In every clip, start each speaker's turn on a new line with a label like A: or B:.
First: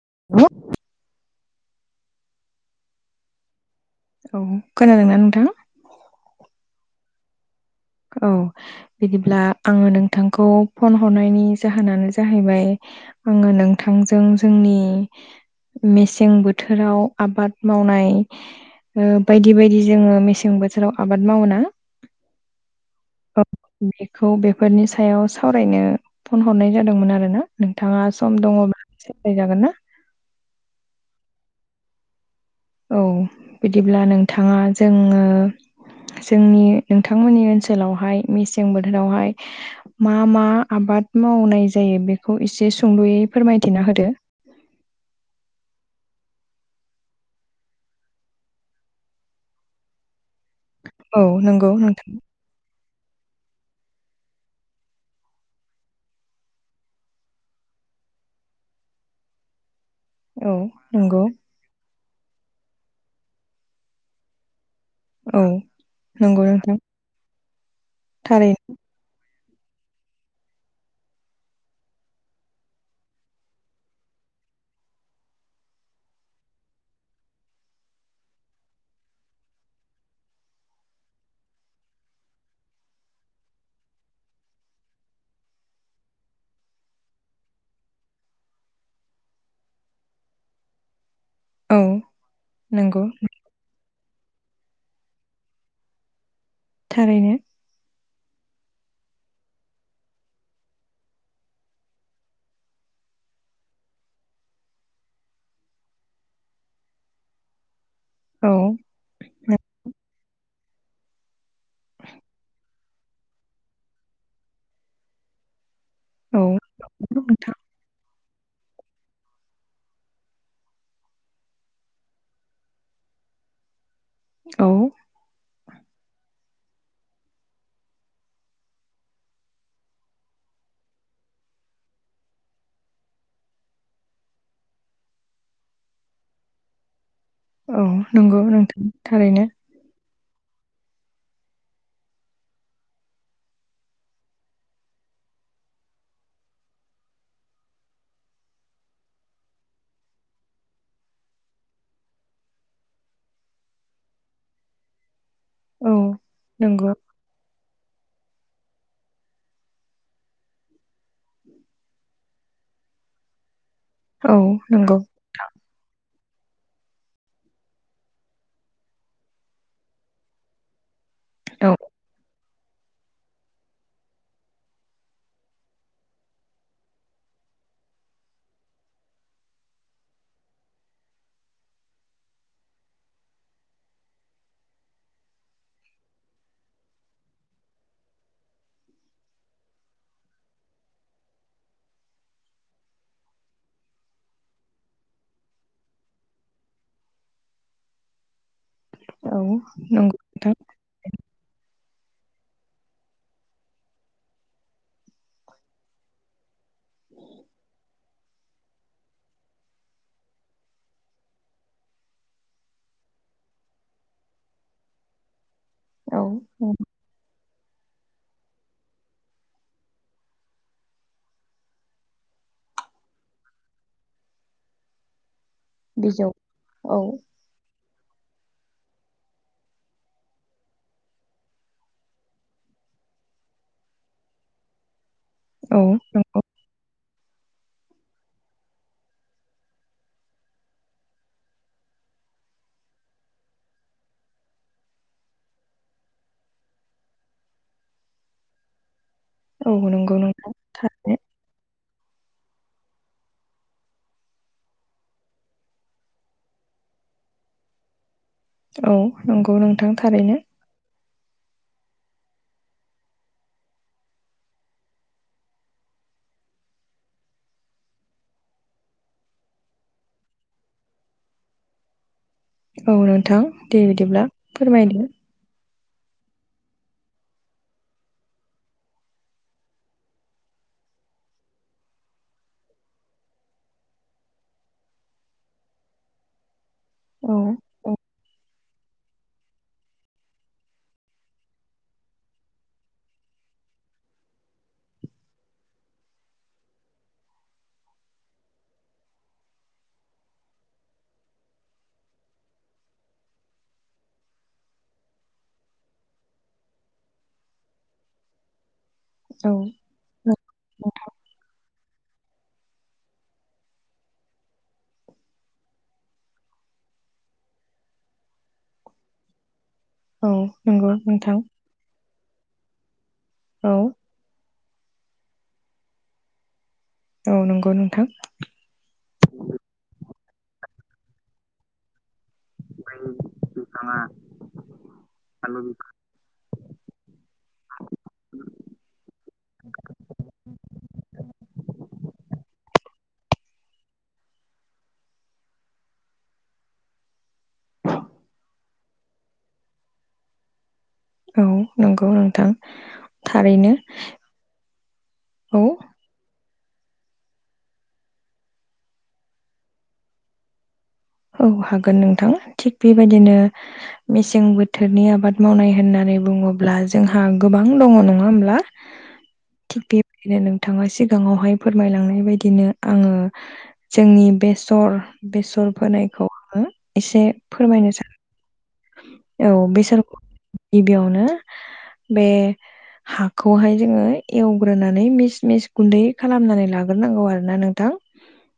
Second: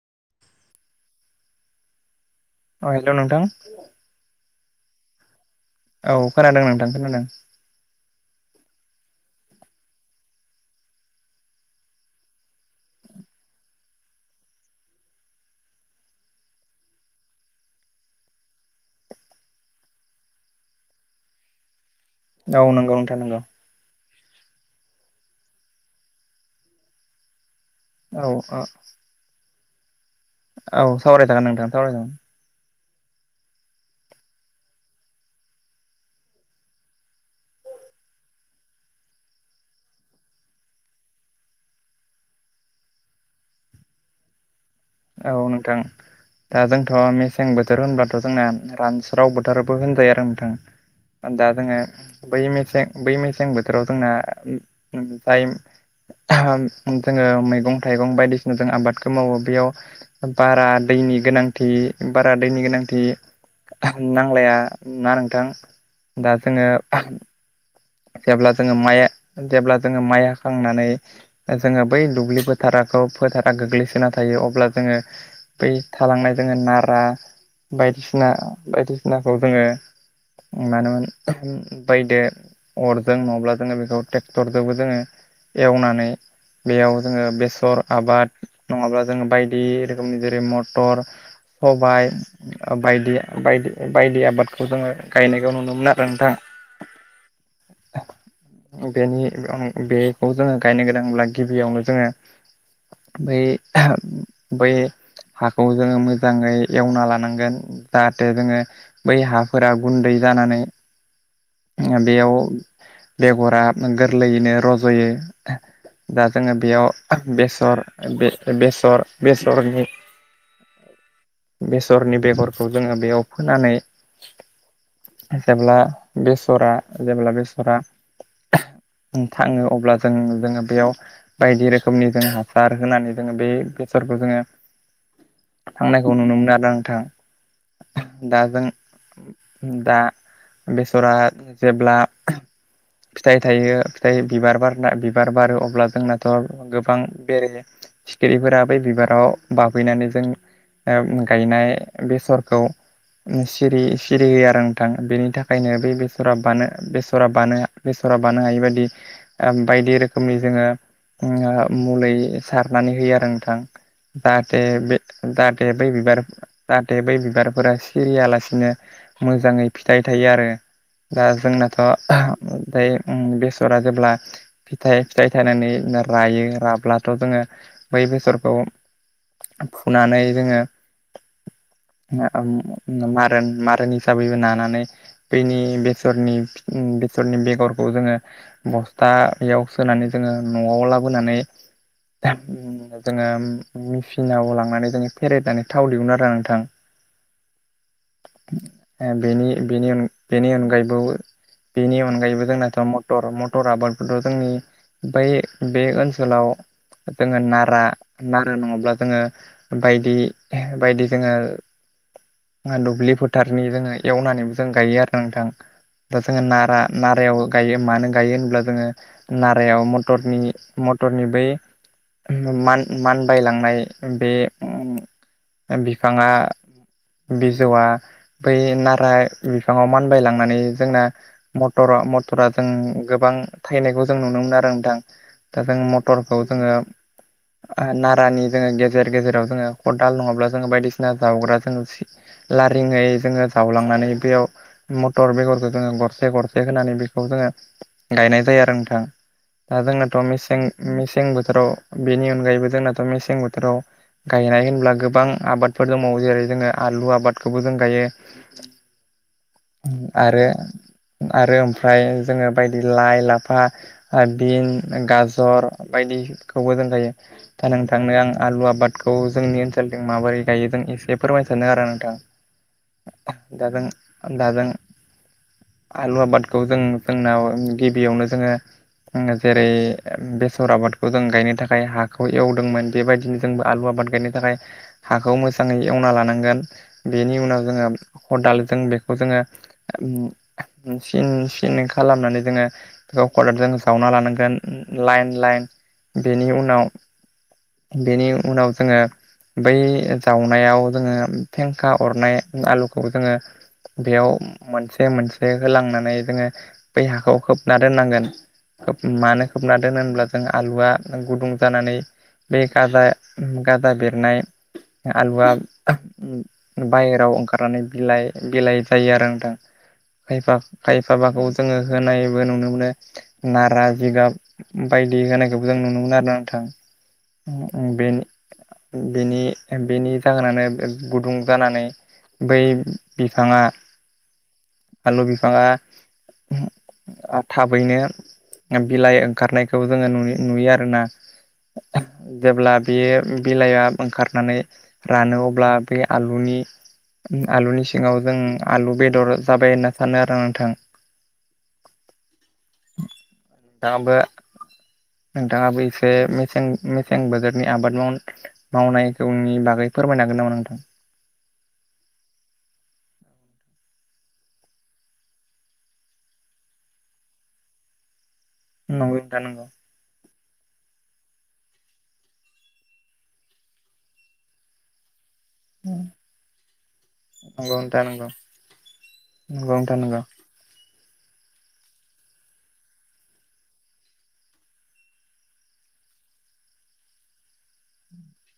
A: [unintelligible]
B: अ हेल' नोंथां।
A: औ खोनादोंना नोंथां?
B: औ खोनादों नोंथां खोनादों।
A: औ बिदिब्ला आङो नोंथांखौ फन हरनायनि जाहोनानो जाहैबाय आङो नोंथांजों जोंनि मेसें बोथोराव आबाद मावनाय ओ बायदि बायदि जोङो मेसें बोथोराव आबाद मावो ना?
B: औ नोंगौ नोंथा नोंगौ।
A: खौ बेफोरनि सायाव सावरायनो फन हरनाय जादोंमोन आरो ना। नोंथाङा
B: औ
A: सम
B: औ
A: दङब्ला सावरायजागोन ना?
B: औ सावराय जागोन नोंथां सावराय जागोन।
A: औ बिदिब्ला नोंथाङा जोङो जोंनि नोंथांमोननि ओनसोलावहाय मेसें बोथोरावहाय मा मा आबाद आबाद मावनाय जायो बेखौ इसे सुंद'यै फोरमायथिना होदो।
B: औ नोंथां। दा जोंथ' मेसें बोथोर होनब्लाथ' जोंना रानस्राव बोथोरबो होनजायो आरो नोंथां।
A: औ
B: दा
A: नंगौ
B: जोङो
A: नोंथां
B: बै मेसें बै मेसें बोथोराव जोंना जाय जोङो मैगं थाइगं बायदिसिना जों आबादखौ मावो बेयाव
A: औ
B: बारा दैनि
A: नंगौ
B: गोनांथि बारा दैनि गोनांथि नांलाया ना
A: औ
B: नोंथां। दा
A: नंगौ
B: जोङो
A: नोंथां थारै
B: जेब्ला जोङो माइ जेब्ला जोङो माइ हाखांनानै जोङो बै दुब्लि फोथारखौ फोथारा गोग्लैसोना थायो अब्ला जोङो बै थालांनाय जोङो नारा बायदिसिना बायदिसिनाखौ जोङो मानोमोन बैदो अरजों नङाब्ला जोङो बेखौ ट्रेक्टरजोंबो जोङो एवनानै बेयाव जोङो बेसर आबाद नङाब्ला जोङो बायदि रोखोमनि जेरै मटर,
A: औ
B: सबाय
A: नंगौ
B: बायदि बायदि बायदि आबादखौ जोङो गायनायखौ नुनो मोनो आरो नोंथां।
A: थारैनो।
B: बेनि बेखौ जोङो गायनो गोनांब्ला गिबियावनो जोङो बै बै हाखौ जोङो मोजाङै एवना लानांगोन। जाहाथे
A: औ
B: जोङो बै हाफोरा गुन्दै जानानै बेयाव बेगरा गोरलैयैनो रज'यो दा
A: औ
B: जोङो
A: नंगौ
B: बेयाव
A: नोंथां
B: बेसर बेसर बेसरनि बेसरनि बेगरखौ जोङो बेयाव फोनानै
A: औ
B: जेब्ला बेसरा जेब्ला बेसरा थाङो अब्ला जों जोङो बेयाव बायदि रोखोमनि जों हासार होनानै जोङो बे बेफोरखौ जोङो थांनायखौ नुनो मोनो आरोना नोंथां
A: औ नंगौ
B: दाजों
A: नोंथां थारैनो
B: दा बेसरा जेब्ला फिथाइ थायो फिथाइ बिबार बारना बिबार बारो अब्ला जोंनाथ' गोबां बेरे सिखिरिफोरा बै बिबाराव बाफैनानै जों गायनाय बेसरखौ सिरि सिरि होयो आरो नोंथां बेनि थाखाय ओंखायनो
A: औ
B: बे बेसरा बानो
A: नंगौ
B: बेसरा बानाया बेसरा बानो हायि बायदि बायदि रोखोमनि जोङो मुलि सारनानै होयो आरो नोंथां
A: औ
B: जाहाथे
A: नंगौ
B: बे जाहाथे बै बिबार जाहाथे बै बिबारफोरा सिरियालासिनो मोजाङै फिथाइ थायो आरो दा
A: औ
B: जोंनाथ' ओमफ्राय बेसरा जेब्ला फिथाइ फिथाइ थायनानै रायो राब्लाथ' जोङो बै बेसरखौ फुनानै जोङो मारा मारन हिसाबैबो नानानै बैनि बे बैनि बेसरनि बेगरखौ जोङो बस्थायाव सोनानै जोङो न'आव होनानै जोङो मेसिनाव लांनानै जोङो फेरेनानै थाव दिहुनो आरो नोंथां ओ
A: औ
B: बेनि-बेनि अन-
A: नंगौ
B: बेनि
A: नोंथां
B: अनगायैबो बेनि अनगायैबो जोंनाथ' मटर मटर आबादथ' जोंनि बै बे ओनसोलाव जोङो नारा नारा नङाब्ला जोङो बायदि बायदि जोङो दुब्लि फोथारनि जोङो एवनानैबो जों गायो आरो ना नोंथां दा
A: औ
B: जोङो
A: औ
B: नारा नारायाव गायो मानो गायो होनब्ला जोङो नारायाव मटरनि मटरनि बै मान मानबायलांनाय बे उम
A: बिजौ
B: बिफाङा
A: औ
B: बिजौआ बै नारा बिफाङाव मानबाय लांनानै जोंना मटर मटरा जों गोबां थायनायखौ जों नुनो मोनो आरो नोंथां दा जों
A: औ
B: मटरखौ जोङो ओ ना रानि जोङो गेजेर गेजेराव जोङो खदाल नङाब्ला जोङो बायदिसिना जावग्राजों लारिङै जोङो जावलांनानै बेयाव मटर बेगरखौ जोङो गरसे गरसे होनानै बेखौ जोङो गायनाय जायो आरो नोंथां
A: औ
B: दा जोंनाथ'
A: नंगौ नोंथां
B: मेसें
A: थारैनो
B: मेसें बोथोराव बेनि अनगायैबो जोंनाथ' मेसें बोथोराव गायनाय होनब्ला गोबां आबादफोर दंबावो जेरै जोङो आलु आबादखौबो जों गायो
A: औ नंगौ नोंथां थारैनो
B: आरो आरो ओमफ्राय जोङो बायदि लाइ लाफा बिन गाजर बायदि खौबो जों गायो दा नोंथांनो आं आलु आबादखौ जोंनि ओनसोलथिं माबोरै गायो जों एसे फोरमाय सानो आरो नोंथां
A: औ नोंथां
B: दा
A: दे
B: जों
A: बिदिब्ला
B: दा जों
A: फोरमायदो
B: आलु आबादखौ जों जोंनाव गिबियावनो जोङो जेरै बेसर आबादखौ जों गायनो थाखाय हाखौ एवदोंमोन बेबायदिनो जोंबो आलु आबाद आबाद गायनो थाखाय हाखौ मोजाङै एवना लानांगोन
A: औ
B: बेनि उनाव जोङो
A: औ
B: खदाल जों बेखौ जोङो सिन सिन खालामनानै जोङो बेखौ खदालजों जावना लानांगोन लाइन लाइन बेनि उनाव बेनि उनाव जोङो बै जावनायाव जोङो फेंखा अरनाय आलुखौ जोङो बेयाव मोनसे मोनसे होलांनानै जोङो बै हाखौ खोबना दोननांगोन। खोब मानो खोबना
A: औ
B: दोनो होनब्ला जों आलुआ गुदुं जानानै बे गाजा गाजा बेरनाय आलुआ बायेराव ओंखारनानै बिलाइ बिलाइ जायो आरो नोंथां।
A: औ
B: खायफा
A: नंगौ नोंथां
B: खायफाबाखौ जोङो होनायबो नुनो मोनो
A: औ
B: नारा जिगाब बायदि होनायखौबो जों नुनो मोनो आरो नोंथां
A: औ नंगौ नोंथां
B: बेनि बेनि बेनि जाहोनानो गुदुं जानानै बै बिफाङा आलु बिफाङा थाबैनो बिलाइ ओंखारनायखौ जोङो नुयो नुयो आरोना। जेब्ला बेयो बिलाइआ ओंखारनानै रानो अब्ला बे आलुनि आलुनि सिङाव जों आलु बेदर जाबाय होनना सानो आरो नोंथां।
A: औ नंगौ नोंथां थारैनो।
B: नोंथाङाबो
A: औ
B: नोंथाङाबो इसे सें- मेसें बोथोरनि आबाद माव- मावनायखौनि बागै फोरमायनो हागोन नामा नोंथां।
A: औ हागोन नोंथां थिग बेबायदिनो मेसें बोथोरनि आबाद मावनाय होननानै होननानै बुङोब्ला जोंहा गोबां दङ नङा होनब्ला
B: नोंथां नंगौ
A: थिग बेबायदिनो नोंथाङा सिगाङावहाय फोरमायलांनाय बायदिनो आङो जोंनि बेसर बेसर फोनायखौ आङो एसे फोरमायनो
B: नोंथां नंगौ
A: सानो। औ
B: नंगौ नोंथां
A: बेसर
B: नंगौ
A: गिबियावनो बे‌ हाखौहाय जोङो एवग्रोनानै मिस मिस गुन्दै खालामनानै लाग्रोनांगौ आरोना नोंथां।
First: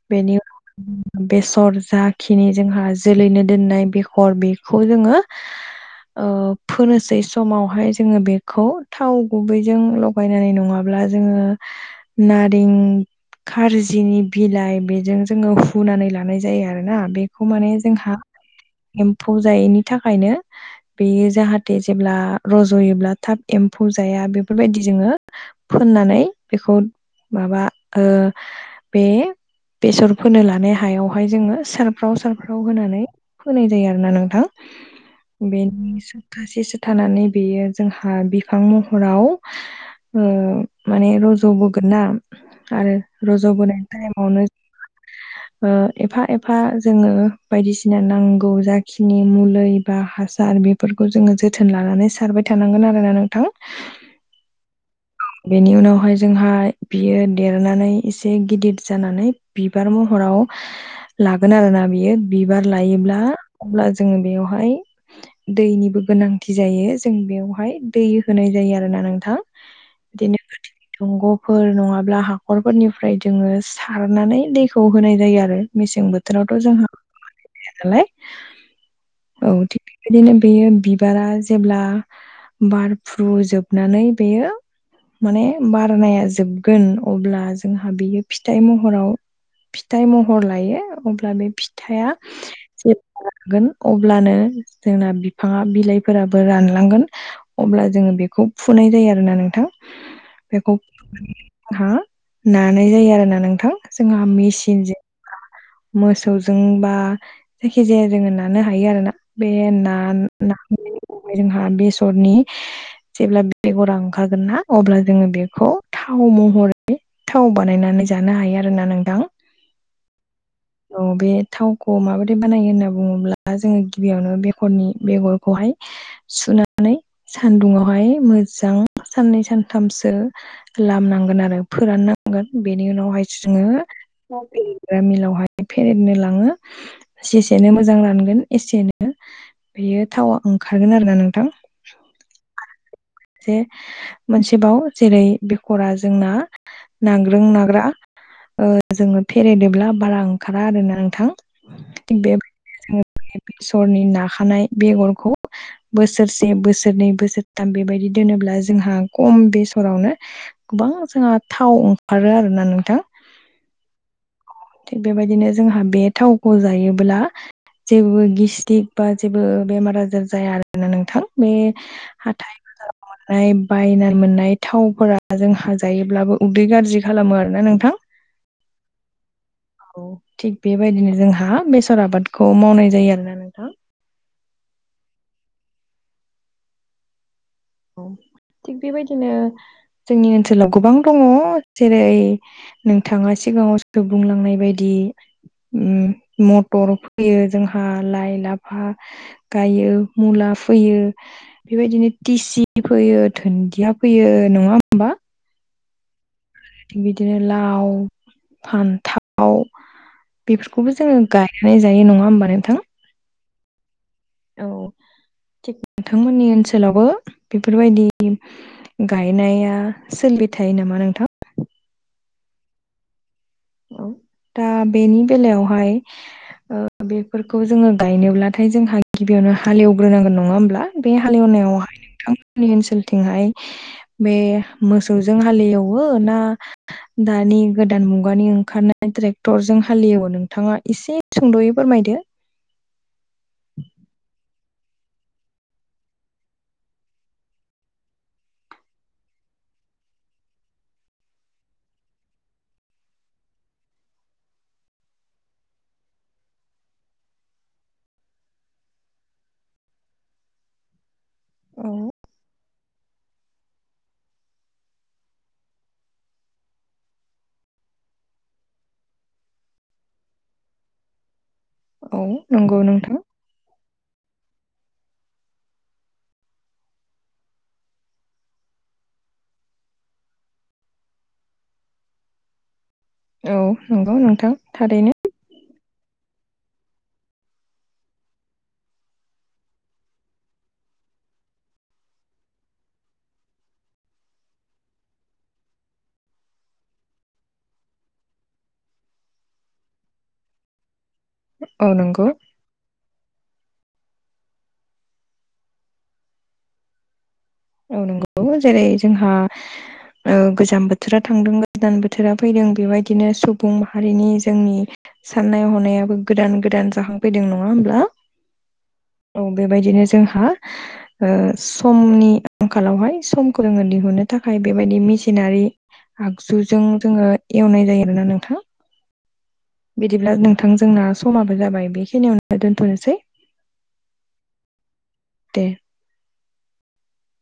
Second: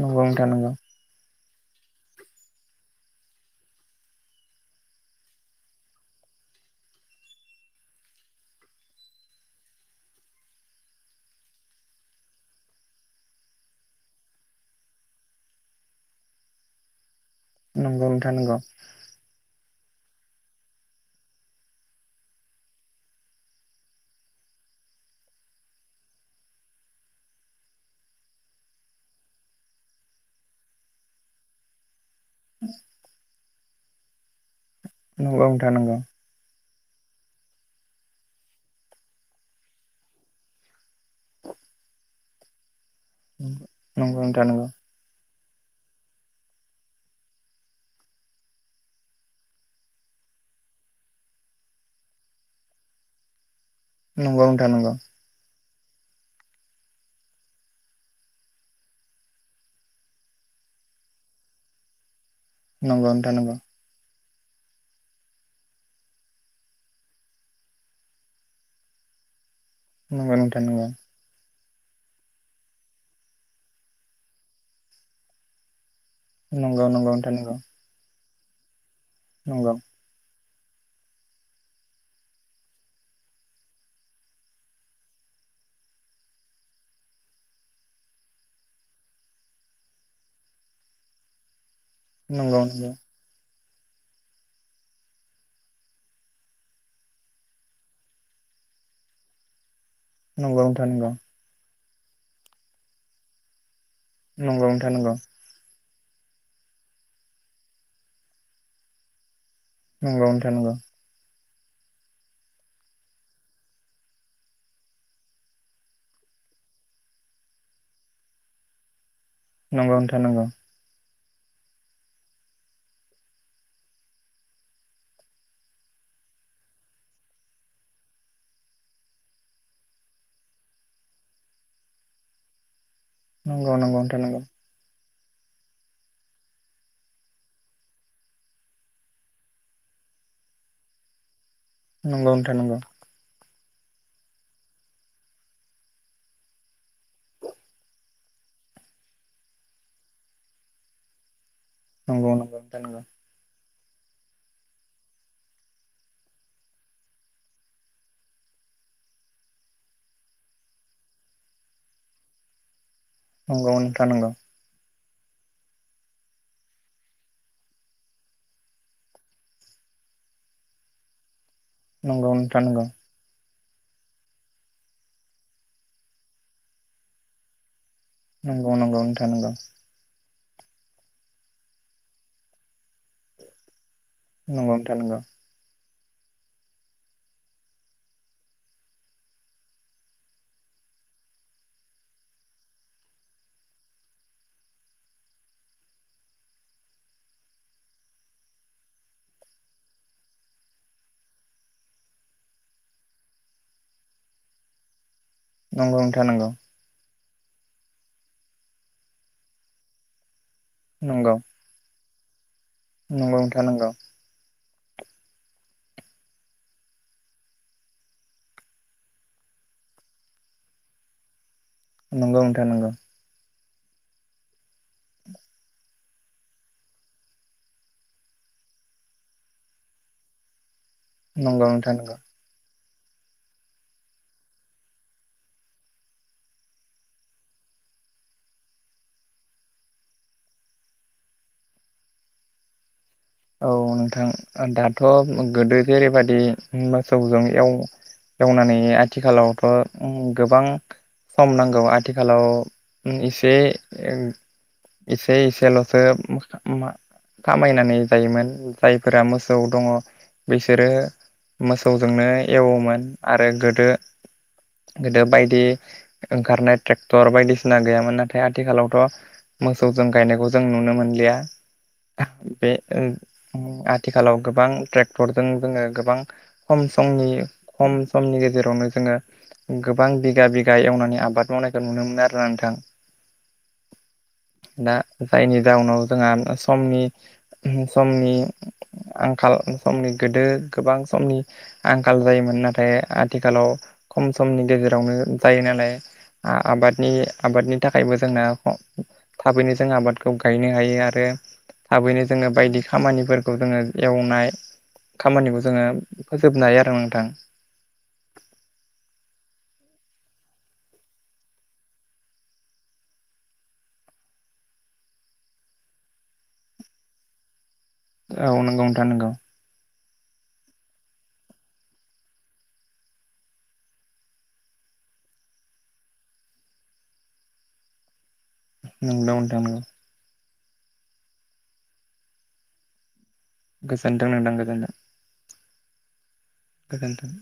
B: नंगौ
A: बेनि
B: नोंथा नंगौ।
A: उनाव बेसर जाखिनि जोंहा जोलैनो दोननाय बेसर बेखौ जोङो ओ फोनोसै समावहाय जोङो बेखौ थाव गुबैजों लगायनानै नङाब्ला जोङो नारें खार्जिनि बिलाइ बेजों जोङो हुनानै लानाय जायो आरो ना। बे बेखौ माने
B: नंगौ
A: जोंहा
B: नोंथां नंगौ
A: एम्फौ जायैनि थाखायनो बेयो जाहाथे जेब्ला रज'योब्ला थाब एम्फौ जाया। बेफोरबायदि जोङो फोननानै बेखौ माबा ओ बे बेसर फोनो लानाय हायावहाय जोङो सारफ्राव सारफ्राव होनानै फोनाय जायो आरो ना नोंथां।
B: नंगौ
A: बेनि सप्तासे थानानै बेयो जोंहा बिफां महराव उम माने रज'बोगोन ना आरो। रज'बोनाय टाइमावनो
B: नोंथां
A: ओ एफा एफा जोङो बायदिसिना नांगौ जाखिनि मुलै बा हासार बेफोरखौ जोङो जोथोन लानानै सारबाय थानांगोन आरोना नोंथां।
B: नंगौ नोंथां नंगौ।
A: बेनि उनावहाय जोंहा बियो देरनानै एसे गिदिर जानानै बिबार महराव लागोन आरोना बियो बिबार
B: नंगौ
A: लायोब्ला अब्ला, जोङो बेयावहाय दैनिबो गोनांथि जायो। जों बेवहाय दै होनाय जायो आरोना नोंथां।
B: नांगौ नोंथां नंगौ।
A: फोर नङाब्ला हाखरफोरनिफ्राय जोङो सारनानै दैखौ होनाय जायो आरो मेसें बो थोरावथ'
B: नंगौ नंगौ नोंथां
A: जोंहालाय
B: नंगौ
A: [unintelligible] नालाय औ
B: नंगौ
A: थिक बिदिनो बेयो बिबारा जेब्ला बारफ्रुजोबनानै बेयो माने बारनाया जोबगोन अब्ला जोंहा बियो फिथाइ महराव फिथाइ महर लायो। अब्ला बे फिथाइआ
B: नंगौ नंगौ
A: जेब्ला लागोन अब्लानो जोंना बिफाङा बिलाइफोराबो रानलांगोन अब्ला जोङो बेखौ फुनाय जायो आरो। आरोना नोंथां।
B: नंगौ नोंथां नंगौ।
A: हा नानाय जायो आरो ना नोंथां। जोंहा
B: नंगौ नोंथां
A: मेसिनजों
B: नंगौ
A: मोसौजों बा जायखि जाया जोङो नानो हायो आरो ना। बे ना ना जोंहा बेसरनि जेब्ला बेगरा ओंखारगोन ना अब्ला जोङो बेखौ थाव महरै थाव बानायनानै जानो हायो आरोना नोंथां।
B: नंगौ नोंथा नंगौ।
A: औ बे थावखौ माबोरै बानायो होनना बुङोब्ला जोङो गिबियावनो बेगरनि बेगरखौहाय सुनानै सानदुङावहाय मोजां साननै सानथामसो लामनांगोन आरो फोराननांगोन। बे नि उनावहायो जोङो
B: नंगौ नोंथां नंगौ
A: [unintelligible] मिलावहाय फेरनो लाङो जेसेनो मोजां रानगोन एसेनो बेयो थावा ओंखारगोन आरो ना नोंथां।
B: नंगौ नोथां नंगौ।
A: जे मोनसेबाव जेरै बेखरा जोंना नाग्रों नाग्रा जोङो ओ फेरायदोंब्ला बारा ओंखारा आरोना नोंथां।
B: नंगौ नंगौ नोंथा नंगौ।
A: सरनि नाखानाय बेगरखौ बोसोरसे बोसोरनै बोसोरथाम बेबायदि दोनोब्ला जोंहा खम बेसरावनो गोबां जोंहा थाव ओंखारो आरोना नोंथां।
B: नंगौ नोंथां नंगौ।
A: थिग बेबायदिनो जोंहा बे थावखौ जायोब्ला जेबो गिस्टिक बा जेबो बेमार आजार जाया आरोना नोंथां। बे
B: नंगौ
A: हाथाइ बाजाराव मोननाय बायना मोननाय थावफोरा जोंहा जायोब्लाबो उदै गाज्रि खालामो आरोना नोंथां।
B: नंगौ नंगौ नोंथां नंगौ।
A: थिग बेबायदिनो जोंहा बेसर आबादखौ मावनाय जायो आरोना नोंथां।
B: नंगौ नोंथां नंगौ।
A: औ थिग बेबायदिनो जोंनि ओनसोलाव गोबां दङ जेरै नोंथाङा सिगाङाव बुंलांनाय बायदि बे ओम मटर फैयो जोंहा लाइ लाफा गायो मुला फैयो बेबायदिनो टिसि फोयो धोन्दिया फोयो नङा होमबा?
B: नंगौ नोंथां नंगौ।
A: थिग बिदिनो लाव, फान्थाव बेफोरखौबो जोङो गायनानै जायो नङा होमबा नोंथां?
B: नंगौ नोंथां नंगौ।
A: औ, थिग नोंथांमोननि ओनसोलावबो बेफोरबायदि गायनाया सोलिबाय थायो नामा नोंथां?
B: नंगौ नोंथां नंगौ।
A: औ दा बेनि बेलायावहाय बेफोरखौ जोङो गायनोब्लाथाय जोंहा गिबियावनो हालेवग्रोनांगोन नङा होमब्ला। बे
B: नंगौ नोंथां
A: हालेवनायावहाय
B: नंगौ
A: नोंथांनि ओनसोलथिंहाय बे मोसौजों हालएवो ना दानि गोदान मु गानि ओंखारनाय ट्रेक्टरजों हालियोबो नोंथाङा एसे सुंद'यै फोरमायदो [inaudible]
B: ओ दाथ' गोदो जेरैबादि ओम मोसौजों एव एवनानै आथिखालावथ' ओम गोबां सम नांगौ आथिखालाव ओ इसे ओ एसे एसेल'सो खामायनानै जायोमोन जायफोरा मोसौ दङ बिसोरो
A: औ
B: मोसौजोंनो एवोमोन आरो गोदो गोदो बायदि ओंखारनाय ट्रेक्टर बायदिसिना गैयामोन नाथाय आथिखालावथ' मोसौजों गायनायखौ जों नुनो मोनलिया।
A: औ नंगौ
B: ओ
A: नोंथां
B: ओम आथ [unintelligible] थिखालाव गोबां ट्रेक्टरजों जोङो गोबां खम समनि खम समनि गेजेरावनो जोङो गोबां बिगा बिगा एवनानै आबाद मावनायखौ नुनो मोनो आरोना नोंथां।
A: औ नंगौ नोंथां
B: दा
A: थारैनो
B: जायनि जाउनाव जोंहा समनि समनि आंखाल समनि गोदो गोबां समनि आंखाल जायोमोन नाथाय आथिखालाव खम समनि गेजेरावनो जायो नालाय। आबादनि आबादनि थाखायबो जोंना थाबैनो जों आबादखौ गायनो हायो आरो
A: औ
B: थाबैनो
A: नंगौ।
B: जोङो बायदि खामानिफोर खौ जोङो एवनाय खामानिखौ जोङो फोजोबनो हायो आरो नोंथां।
A: औ नंगौ जेरै जोंहा ओ गोजां बोथोरा थांदों गोजान बोथोरा फैदों बेबायदिनो सुबुं माहारिनि जोंनि साननाय हनायाबो गोदान गोदान जाखांफैदों न नङा होमब्ला?
B: औ नंगौ नोंथां नंगौ
A: औ बेबायदिनो जोंहा ओ समनि आंखालावहाय समखौ जोंङो दिहुनो थाखाय बेबायदि मेसिनारि आगजुजों जोङो एवनाय जायो आरोना नों
B: नोंगौ नोंथां नंगौ।
A: थां जोंना समाबो जाबाय बेखिनियावनो दोन्थ'नोसै।
B: गोजोनदों नोंथां गोजोनथों।
A: दे।
B: गोजोनथों।